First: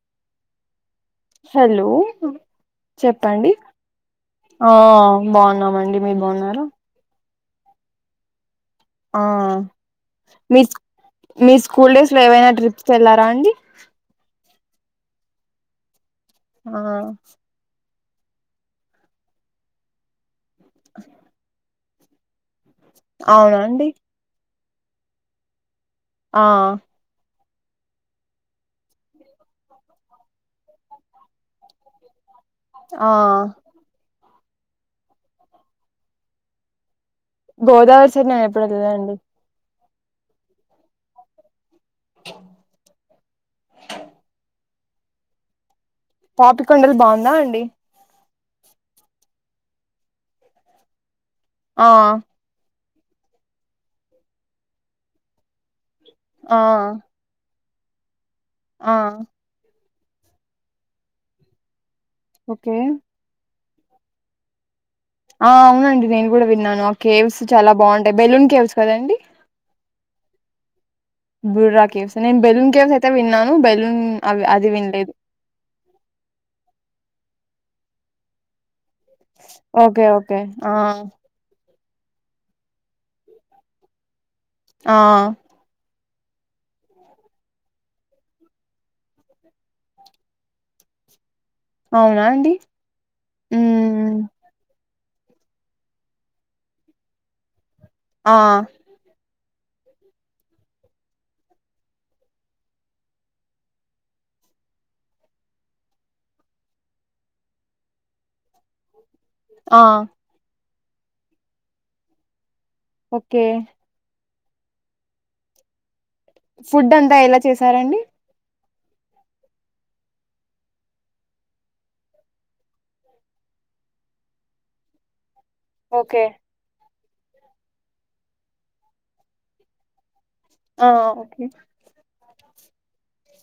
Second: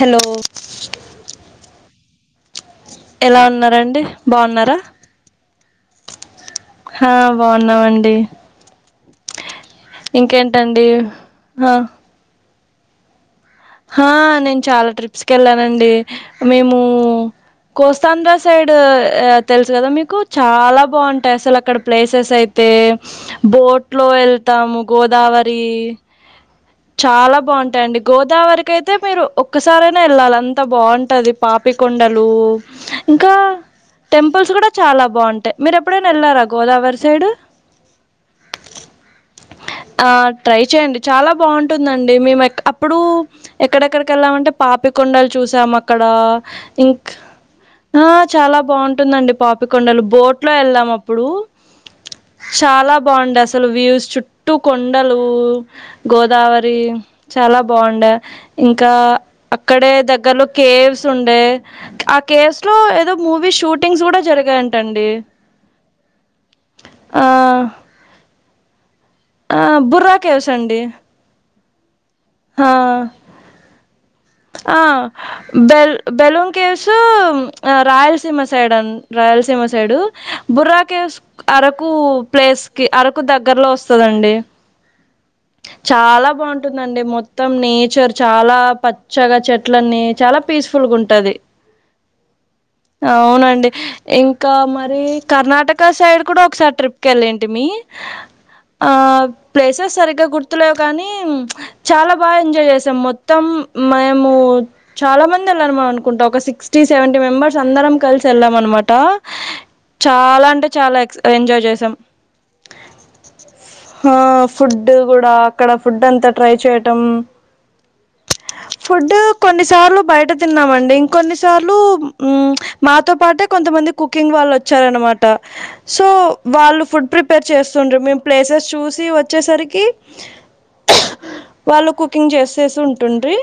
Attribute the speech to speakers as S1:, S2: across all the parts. S1: Hello
S2: hello
S1: ఎలా
S2: చెప్పండి
S1: ఉన్నారండి
S2: ఆ
S1: బాగున్నారా
S2: బాగున్నాం అండ మీరు బాగున్నార్
S1: హా బాగున్నామండి
S2: ఆ మీ స్
S1: ఇంకేంటండి
S2: మీ
S1: హా
S2: స్కూల్ డేస్ లో ఏవైనా ట్రిప్ స్త్ వెళ్లారా అండి
S1: హా నేను చాలా ట్రిప్స్కి వెళ్ళానండి
S2: ఆ
S1: మేము కోస్తాంధ్ర సైడు తెలుసు కదా మీకు చాలా బాగుంటాయి అసలు అక్కడ ప్లేసెస్ అయి తే
S2: అవునా అండి
S1: బోట్లో వెళ్ తాము గోదావరీ
S2: ఆ
S1: బాగుంటాయండి గో గోదావరికయితే మీరు ఒక్కసారైనా వెళ్ళాలి అంత బాగుంటది పాపికొండలూ
S2: ఆ
S1: ఇంకా టెం పుల్స్ కూడా చాలా బాగుంటాయి మీరు ఎప్పుడైనా వెళ్లారా గోదావరి సైడ్
S2: గోదావరి సైడ్ నేను ఎప్పుడు వెళ్ళలే అండి
S1: ఆ ట్రై చేయండి చాలా బావుం టుందండి మేము అప్పుడు ఎక్కడెక్కడికి వెళ్ళామంటే పాపి కొండలు చూసామ అక్కడ
S2: పాపికొండలు
S1: ఇంక్
S2: బాగుందా అండి
S1: ఆ చాలా బాగుంటుందండి పాపికొండలు బోట్ లో ఎళ్ళాం అప్పుడు
S2: ఆ
S1: చాలా బాగుండే అసలు వ్యూస్ చుట్టూ కొండలు
S2: ఆ
S1: గోదావరి చాలా బా బాగుండే ఇంకా
S2: ఆ
S1: అక్కడే దగ్గర్లో కేవ్స్ ఉండే ఆ కేసు లో
S2: ఓకే
S1: ఏదో మూవీ షూట్ టింగ్స్ కూడా జరగాయ
S2: ఆ అవునండి నేను గూడా విన్నాను ఆ కేవ్స్ చాలా బాగుంటాయి బెలూన్ కేవ్స్ సరేండి
S1: ఆ బుర్రా కేవసండి
S2: బుర్రా కేవసండి
S1: ఆ
S2: అవి అది
S1: ఆ
S2: వినలేదు
S1: బెల్ బెలూన్ కేవ్స్ రాయలసీమ సైడ్ అం రాయలసీమ సైడు
S2: ఓకే ఓకే ఆ
S1: బుర్రాకేవ్స్ అర అరకు ప్లేస్ కి అరకు దగ్గరలో వస్తుందండి
S2: ఆ
S1: చాలా బాగుంటుందండి మొత్తం నేచర్ చాలా పచ్చగా చెట్లన్నీ చాలా పీస్ఫుల్గా ఉంటది
S2: అవునా అండి
S1: అవునండి
S2: ఉమ్
S1: ఇంకా మరి కర్ణాటక సైడ్ కూడా ఒకసారి ట్రిప్కి వెళ్ళంటి మీ
S2: ఆ
S1: ఆ ప్లేసెస్ సరిగా గుర్తులే కానీ చాలా బాగా ఎంజాయ్ చేసాం మొత్తం మేము చాలా మంది వెళ్ళము అనుకుంటాం ఒక సిక్స్టీ సెవెంటీ మెంబర్స్ అందరం కలిసి వెళ్ళాం అనమాట
S2: ఆ
S1: చాలా అంటే చాలా ఎక్స్ ఎంజాయ్ చేసాం
S2: ఓకే
S1: ఆ ఫుడ్ గూడా అక్కడ ఫుడ్ అంతా ట్రై
S2: ఫుడ్
S1: చేయటం
S2: అంతా ఎలా చేసారండి
S1: ఫుడ్ కొన్నిసార్లు బయట తిన్నామండి ఇంకొన్నిసార్లు మాతో పాటే కొంతమంది కుకింగ్ వాళ్ళు వచ్చారనమాట ట సో
S2: ఓకే
S1: వాళ్ళు ఫుడ్ ప్రిపేర్ చేస్తుండు మేము ప్లేసెస్ చూసి వచ్చేసరికి
S2: ఆ ఓకే
S1: వాళ్ళు కుకింగ్ చేసేసి ఉంటుండ్రి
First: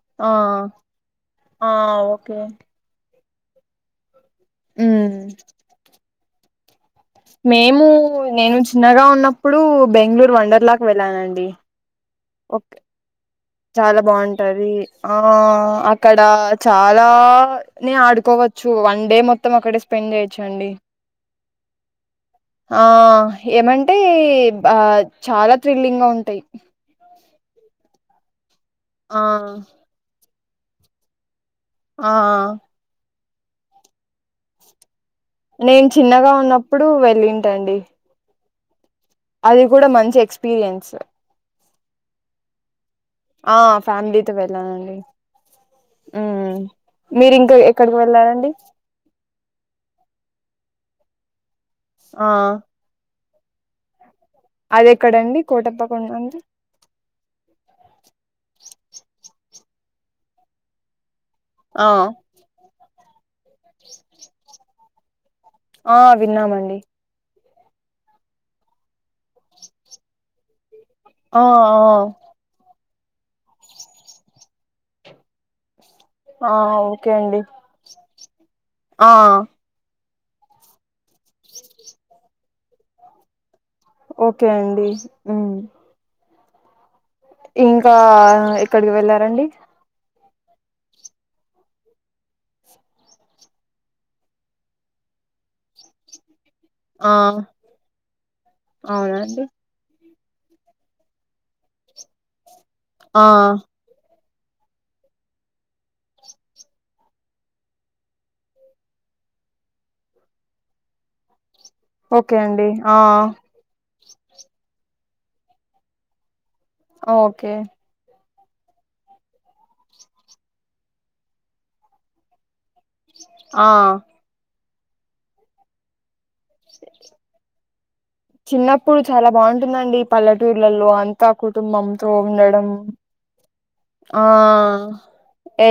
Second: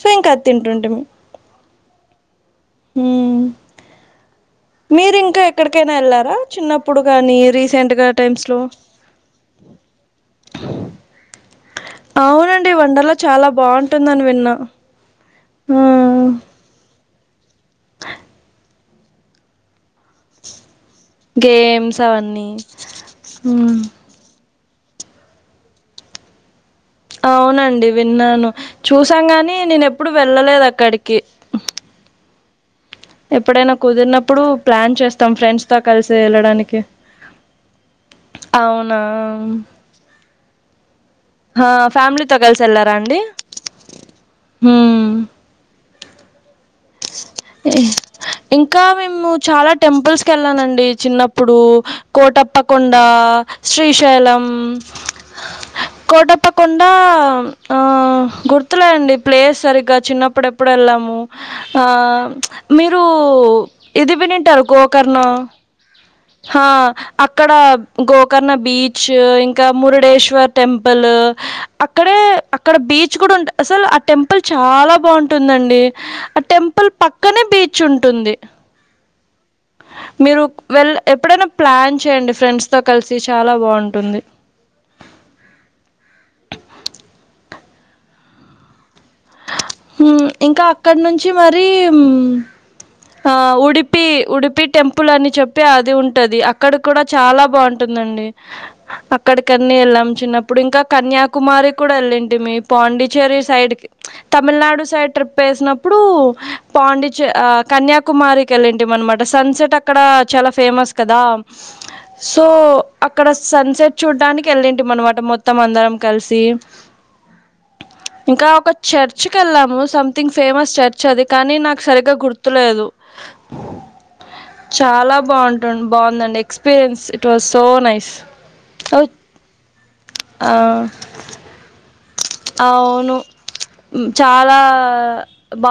S1: సో ఇంక
S2: ఆ
S1: అది తింటుంటిమి
S2: ఆ ఓకే మ్మ్
S1: మీరు ఇంకా ఎక్కడికైనా ఎళ్ళా గా చిన్న
S2: మేము నేను చిన్నగా ఉన్నప్పుడు బెంగ్ళూరు వండర్లాకి వెళ్ళానండి
S1: అవునండి
S2: ఓకే
S1: వండర్ లా చాలా
S2: చాలా
S1: బావుంటుందని విన్న
S2: బాగుంటది ఆ అక్కడ చాల్ [unintelligible] నే ఆడుకోవచ్చు వన్ డే మొత్తం అక్కడే స్పెండ్ చేయొచ్చండి
S1: గేమ్స్ అవన్నీ
S2: ఆ
S1: హ్మ్
S2: ఏమంటే ఆ చాలా థ్రిల్లింగ్ గా ఉంటాయి
S1: అవునండి విన్నాను
S2: ఆ
S1: చూసాన్ గాని నేనెప్పుడూ వెల్ ళ్ళలేదక్కడికి
S2: ఆ
S1: ఎప్పుడైనా కుదిరినప్పుడు ప్లాన్ చేస్
S2: నేను చిన్నగా ఉన్నప్పుడు వెళ్ళింటండి
S1: అవును
S2: అది కూడా మంచి ఎక్స్పీరియన్స్
S1: హ ఫ్యామిలీ తో గల్సి ఎళ్ళా
S2: ఆ ఫ్యామిలీతో వెళ్ళానండి
S1: హ్మ్
S2: మీరు ఇంకా ఎక్కడికి వెళ్ళారండి
S1: ఇంకా మేము చాలా టెంపుల్స్ కెళ్ళానం అండి చిన్నప్పుడు
S2: ఆ
S1: కోటప్ప కొండ శ్రీశైలం
S2: అదెక్కడండి కోటప్పకొండ [inaudible]
S1: మ్ ఆ గుర్తులే అండి ప్లేస్ సరిగ్గా చిన్నప్పుడెప్పుడొ ఎళ్ళాము ఆ [unintelligible] మీరు ఉ ఇది వినింటారు గో కర్నా
S2: ఆ విన్నామండి.
S1: ఇక్కడ గోకర్ణ బీచ్ ఇంకా మురుడేశ్వర్ టెంప్ ల్
S2: ఆ ఆ
S1: అక్కడే అక్కడ బీ చ్ కూడా ఉంట అసలు ఆ టెంపుల్ చాలా బావుంటుందండి.
S2: ఆ ఓకే అండి. ఆ
S1: మీరు వెళ్ళ ఎప్పుడైనా ప్లాన్ చేయండి. ఫ్రెండ్స్ తో కలిసి చాలా బా
S2: ఓకే అండి. ఉ ఇంకా ఎక్కడికి వెళ్ళారండి.
S1: ఇం ఇంకా అక్కడ నుంచి మరి ఆ ఉడిపి ఉడిపి టెంపుల్ అని చెప్పి అది ఉంటది. అ క్కడ కూడా
S2: ఆ
S1: చాలా బావుంటందండి.
S2: అవునండి
S1: అక్కడికన ఎళ్ళాం. చిన్నప్పుడు ఇంకా కన్యాకుమారి కూడా ఎళ్ళింటిమి.
S2: ఆ
S1: పాండిచ్చేరి సైడ్ కి తమిళనాడు సైడ్ ట్రిప్ ఏసినప్పుడు పాండిచే ఆ కన్యాకుమారికి వెళ్ళింటిం అనమాట సన్సెట్ అక్కడ చాలా ఫేమస్ కదా.
S2: ఓకే
S1: సో
S2: అండి ఆ
S1: అక్కడ సన్ సెట్ చూడ్డానికి వెళ్ళింటి మనమా అ మొత్తం అందరం కలిసి
S2: ఓకే
S1: ఇంకా ఒక చర్చ్ కెళ్ళాము సంమ్తింగ్ ఫేమస్ చర్చ్ అది కానీ నాకు సరిగ్గా గుర్తులేదు‌.
S2: ఆ
S1: చాలా బాగుంటుంట్ బావుందండి.
S2: చిన్నప్పుడు చాలా బాగుంటుందండి. ఈ
S1: ఆ
S2: పల్లెటూర్లలో అంతా కుటుంబంతో ఉండడం.
S1: అవును
S2: ఆ
S1: చాలా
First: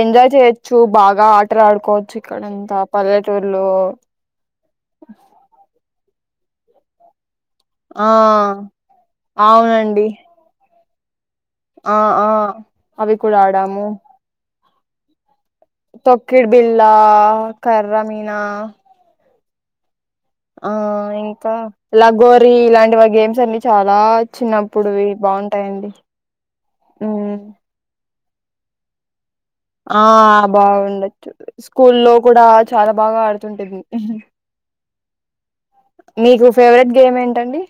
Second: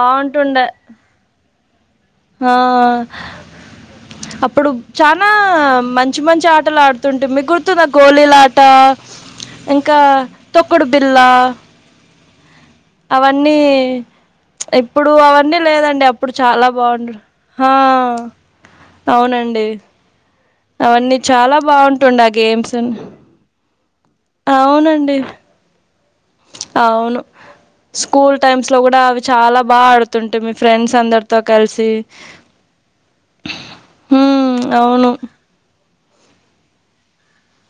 S2: ఎంజాయ్ చేయొచ్చు బాగా ఆటలు ఆడుకోద్
S1: ఆ అప్పుడు చానా మంచి మంచి ఆటలు ఆడుతుంటిమీ గు ర్తుంద
S2: ఆ
S1: గోలీలాట ఇంకా
S2: అవునండి
S1: తొ క్కుడుబిల్లా
S2: ఆ ఆ అవి కూడా
S1: అవన్నీ
S2: ఆడాము
S1: ప్చ్ ఇప్పుడు అవన్నీ లేదండి అప్పుడు
S2: తొక్కిడి
S1: చాలా
S2: బిళ్ళ
S1: బావుండు ఆ
S2: కర్ర మీనా
S1: అవునండి. అ
S2: ఆ ఇంకా
S1: ఆ
S2: లగోరి
S1: గేమ్స్
S2: ఇలాంటి వ గేమ్స్ అన్ని అలా చిన్నప్పుడువి
S1: అవునండి
S2: బావుంటాయండి. ఉ
S1: క్కుల్ టైమ్స్ లో కూడా అవి చాలా బాగా ఆడుతుంటిమి ఫ్రెండ్స్
S2: బాగుండొచ్చు
S1: అందరితో కలిసి
S2: స్కూల్లో కూడా చాలా బాగా ఆడుతుంటిమి
S1: హ్మ్ అవును
S2: మీకు ఫేవరెట్ గేమ్ ఏంటండి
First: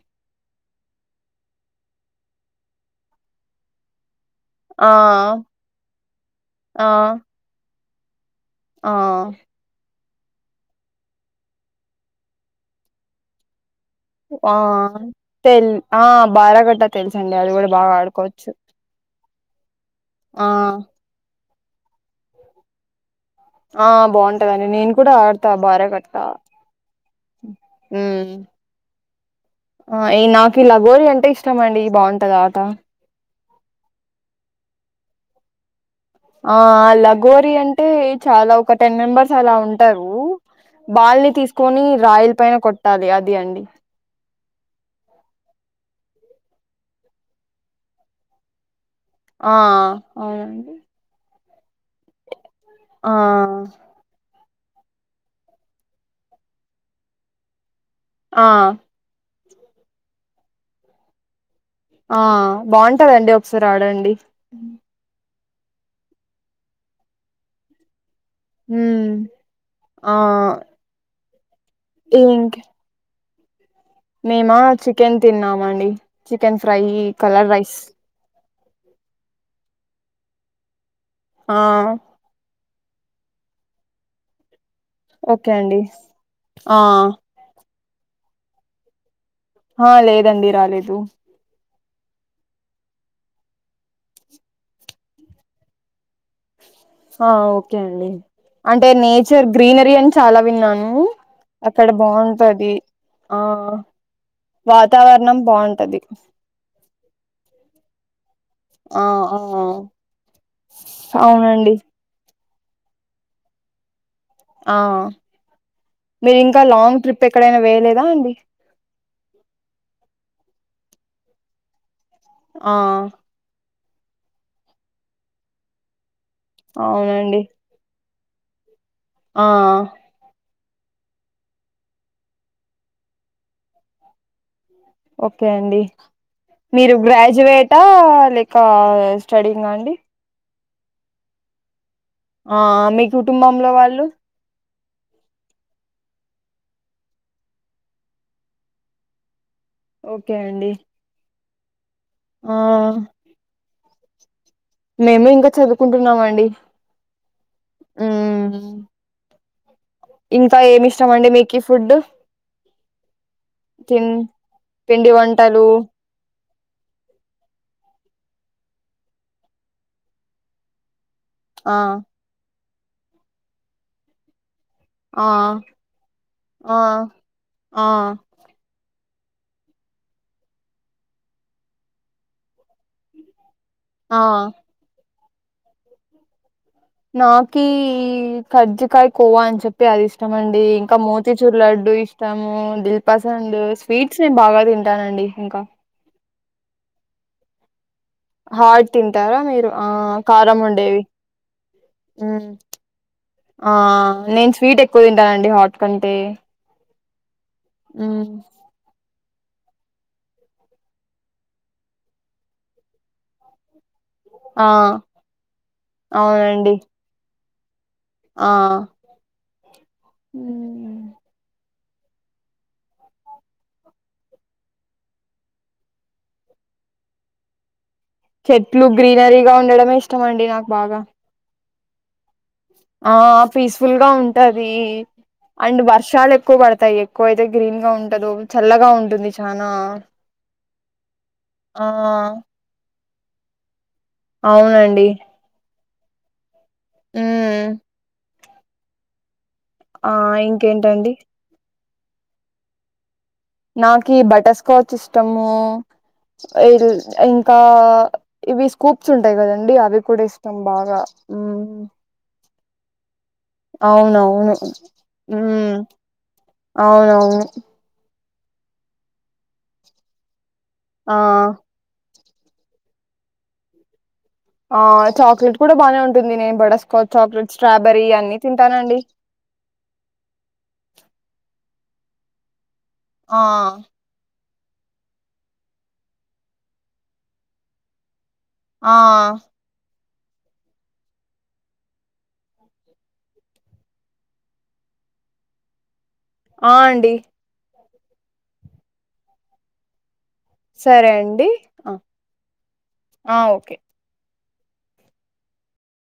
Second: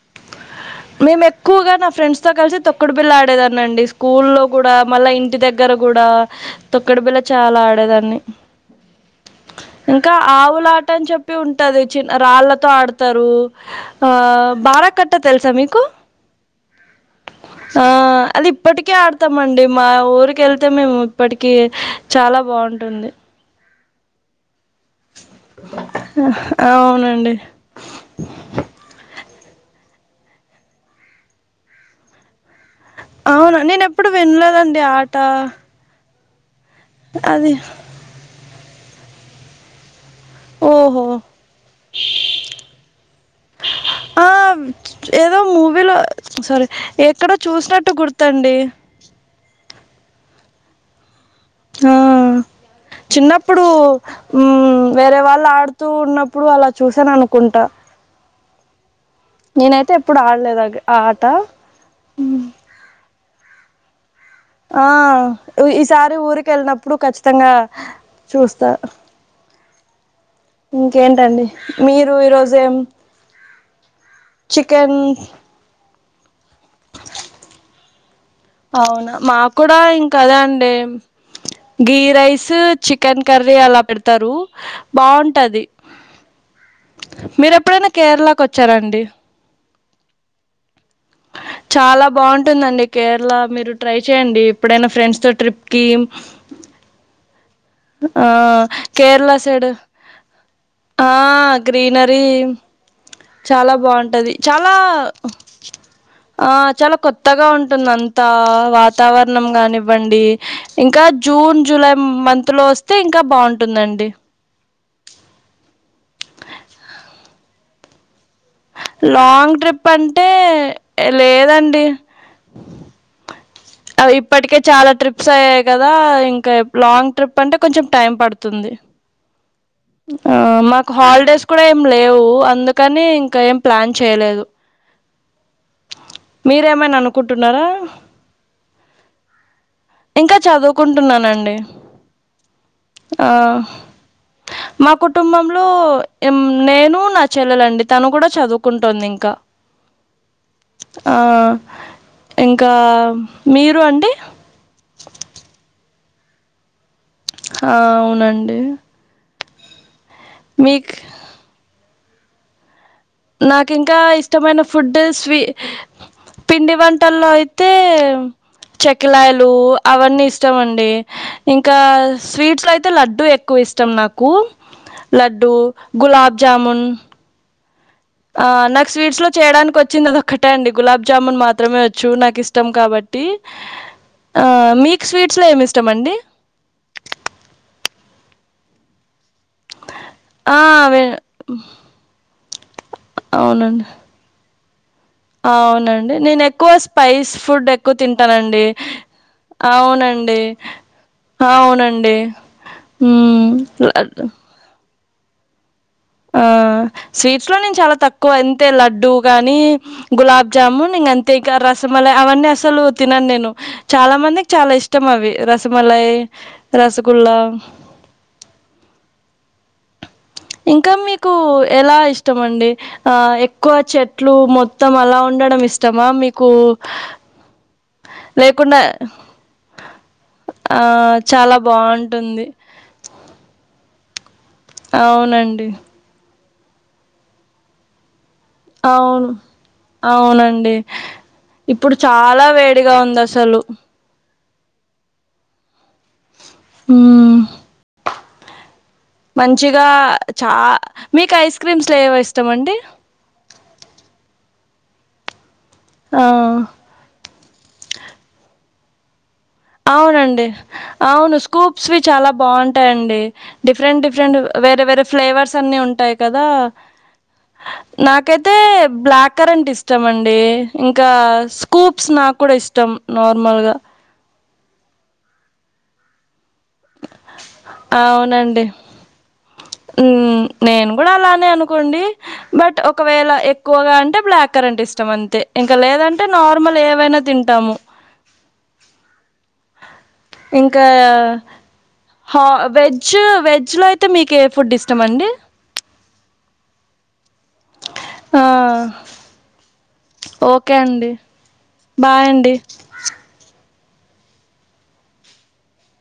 S1: మేము ఎక్కువగా నా ఫ్రెండ్స్ తో కలిసి తొక్కుడు బిల్లా ఆడేదానండి స్కూ క్కుల్లో కూడా
S2: ఆ
S1: మళ్ళా ఇంటి దగ్గర కూడా
S2: ఆ
S1: తొక్కడబిల్ల చాలా ఆడేదాన్ అన్ని
S2: ఆ
S1: ఇంకా ఆవులాట అని చెప్పి ఉంటది చిన్న రాళ్ళతో ఆడతారు ఆ బారా కట్ట తెలుసా
S2: తెల్
S1: మీక్
S2: ఆ బారాకట్ట తెలుసండి అది కూడా బాగా
S1: అది
S2: ఆడుకోవచ్చు
S1: ఇప్పటికే ఆడతామండి మా
S2: ఆ
S1: ఊరికేళ్తే మేము ఇప్పటి కీ చాలా బాగుంటుంది
S2: ఆ బావుంటది నే నేను కూడా ఆడతా బారేకట్ట
S1: అవునండి
S2: మ్మ్ ఆ నాకీ లగోరీ అంటే ఇష్టంమండి బాగుంటది ఆట
S1: అవునా నేను ఎప్పుడు వినలేదండి ఆట
S2: ఆ లగోర
S1: అది
S2: అంటే చాలా ఒక టెన్ మెంబర్స్ అలా ఉంటారు
S1: ఓహో
S2: బాల్ని తీసుకుని రాయిల పైన కొట్టాలి అది అండి
S1: ఆ ఏదో మూవీలో సారీ ఎక్కడో చూసినట్టు గుర్తండి
S2: ఆ అవునండి
S1: ఆ
S2: ఆ
S1: చిన్నప్పుడు మ్మ్ వేరే వాళ్ళు ఆడుతూ ఉన్నప్పుడు అలా చూసాను అనుకుంటా
S2: ఆ
S1: నేనైతే ఎప్పుడు ఆడలేదు గ ఆట
S2: ఆ బావుంటదండి సారి ఆడండి
S1: ఆ ఈ ఈసారి ఊరికెళ్ళినప్పుడు ఖచ్చితంగా చూస్తా
S2: హ్మ్. ఆ
S1: ఇంకేంటండి మీరు
S2: ఇంక
S1: ఈరోజేం
S2: మేమా చికెన్ తిన్నామండి చికెన్ ఫ్రై కలర్ రైస్
S1: అవునా మా కూడా ఇంకదే అండి
S2: ఆ
S1: గీ రైస్ చికెన్ కర్రీ అలా పెడతారు
S2: ఓకే
S1: బాగుంటది
S2: అండి ఆ
S1: మీర ఎప్పుడైనా కేరళకు వచ్చారాండి
S2: ఆ లేదండి రాలేదు
S1: చాలా బాగుంటుందండి కేరళ మీరు ట్రై చేయండి ఎప్పుడైనా ఫ్రెండ్స్ తో ట్రిప్కీ
S2: ఆ ఓ
S1: ఆ కేరళ సైడ్
S2: గ్రీనరీ అని చాలా విన్నాను
S1: ఆ
S2: అక్కడ
S1: గ్రీనరీ
S2: బాగుంటది ఆ
S1: చాలా బాగుంటది చాలా
S2: వాతావరణం బాగుంటది
S1: ఆ చాలా కొత్తగా ఉంటుంది అంతా
S2: ఆ ఆ
S1: వాతావరణం కానివ్వండి ఇంకా జూన్
S2: అవునండి
S1: జూలై మంత్లో వస్తే ఇంకా బాగుంటుందండి
S2: ఆ మీరు ఇంకా లాంగ్ ట్రిప్ ఎక్కడైనా వేయలేదా అండి
S1: లాంగ్ ట్రిప్ అంటే లేదండి
S2: ఆ
S1: ఇప్పటికే చాలా ట్రిప్స్ అయ్యాయి కదా ఇం క లాంగ్
S2: అవునండి
S1: ట్రిప్ అంటే కొంచెం టైం పడుతుంది
S2: ఆ
S1: ఆ మాక్ హాలిడేస్ కూడా ఏం లేవు అందుకని ఇంకా ఏం ప్లాన్ చేయలేదు
S2: ఓకే అండి మీరు
S1: మీరేమైనా అనుకుంటున్నారా
S2: గ్రాడ్యుయేటా లేక స్టడ్యింగ్ఆ
S1: ఇంకా చదువు కుంటున్నానండి
S2: ఆ మీ కుటుంబంలో వాళ్ళు
S1: మా కుటుంబంలో నేను నా చెల్లెలండి తను కూడా చదువుకుంటుంది ఇంకా
S2: ఓకే అండి
S1: ఆ
S2: ఆ
S1: ఇంకా మీర్ రు అండి
S2: మేము ఇంకా చదువుకుంటున్నామండి
S1: ఆ
S2: మ్మ్
S1: అవునండి
S2: ఇంకా ఏమి
S1: మీక్
S2: ఇష్టం అండి మీకిఫుడ్
S1: నాకు ఇంకా ఇష్టమైన ఫుడ్
S2: పిండి
S1: స్వీ
S2: వంటలు
S1: పిండి వంటల్లో అయితే చెకిలాయలు అవన్నీ ఇష్టం అండి
S2: ఆ
S1: ఇంకా స్వీట్స్ లో అయి అయితే లడ్డూ ఎక్కువ ఇష్టం నాకు
S2: ఆ
S1: లడ్డూ గులాబ్
S2: ఆ
S1: జామూన్
S2: ఆ
S1: స్వీట్స్ లో చేయడానికి వచ్చింది అది ఒక్కటే అండి గులాబ్ జామున్ మాత్రమే వచ్చు నాకు ఇష్టం కాబట్టి ఆ మిక్ స్వీట్ అట్లో ఏమి ఇష్టమ అండి
S2: నాకిీ కజ్జ కాయ కోవా అని చెప్పి అది ఇష్టమ
S1: ఆ!
S2: అండి ఇంకా
S1: అవే
S2: మోతీచూరు లడ్డు ఇష్టం ము ది పస
S1: అవునండి.
S2: స్వీట్స్ నే బాగా తింటానండి ఇంకా
S1: అవునండి నేను ఎ ఎక్కువ స్పైస్ ఫుడ్ ఎ ఎక్కువ తింటానండి
S2: హాట్ తింటారా మీరు ఆ
S1: అవునండి
S2: కారం ఉండేవి
S1: అవునండి
S2: మ్మ్ తింటాడి హాట్ కంటే
S1: ఆ స్వీట్స్ లో నేను చాలా
S2: మ్మ్
S1: తక్కువ అంతే లడ్డుూ కాగానీ గులాబ్జామున్ ఇక అంతే ఇ రసమల అవన్నీ అసలు తినను నేను చాలా మందికి
S2: ఆ
S1: చాలా ఇష్టం అవి రసమలాయి
S2: అవునండి
S1: రసగుల్ల
S2: ఆ ఉ
S1: ఇంకా మీకు ఎలా ఇష్టమ అండి ఆ ఎక్కువ చెట్లు మొత్తం అలా ఉండడం ఇష్టమా మీకు లేకుండా
S2: చెట్లు గ్రీనరీగా ఉండడమే ఇష్టం అండి నాకు బాగా
S1: బాగుంటుంది
S2: ఆ పీస్ఫుల్ గా ఉంటు పది
S1: అవునండి.
S2: అండ్ వర్షాలు ఎ ఎక్కువ పడతాయి ఎక్కువ అయితే గ్రీన్ గా ఉంటదు చల్లగా
S1: అవును
S2: ఉంటుంది చానా
S1: అవునండి
S2: ఆ
S1: ఇప్పుడు చాలా వేడిగా ఉంది చలు
S2: అవునండి హ
S1: హ్మ్. మంచిగా చాలా
S2: ఇంకేంటండి
S1: మీకు ఐస్ క్రీమ్స్ స్వ ఇస్తమ అండి
S2: నాకి బటర్స్కాచ్ ఇష్టము
S1: ఆ!
S2: ఇ ఇంకా ఇవి స్కూప్స్ ఉంటాయి కదండి అవి కూడా
S1: అవునండి
S2: ఇష్టం బాగా
S1: అవును
S2: హ్మ్.
S1: స్కూప్స్ వి చాలా బాగుంటా టండి డిఫరెంట్ డిఫరెంట్
S2: అవునవును
S1: వేరే వేరే ఫ్లేవర్స్
S2: ఉమ్
S1: అన్ని ఉంటాయి కదా
S2: అవునవును
S1: నాక్ ఒకకైతే బ్లాక్ కరంట్ ఇష్టామ అండి ఇంకా
S2: ఆ
S1: స్కూప్స్ నాకు కూడా ఇష్టం నార్మల్ గా
S2: ఆ చాక్లెట్ కూడా బానే ఉంటుంది నేన్ బటర్స్కాచ్ చాక్లెట్ స్ట్రాబెరీ అన్ని
S1: అవునండి
S2: తింటానండి
S1: కొండి బట్ ఒకవేళ
S2: ఆ
S1: ఎక్కువగా అంటే బ్లాక్ కరెంట్ ఇష్టం అంతే ఇంకా లేదంటే నార్మల్ ఏవైనా తింటాము
S2: ఆ
S1: ఇంకా హా వెజ్ వెజ్లో అయితే మీకు ఏ ఫుడ్ ఇస్తామండి
S2: ఆ అండి
S1: ఆ ఓకే
S2: సరే
S1: అండి
S2: ఆ
S1: బాయ్ అండి
S2: ఆ! ఓకే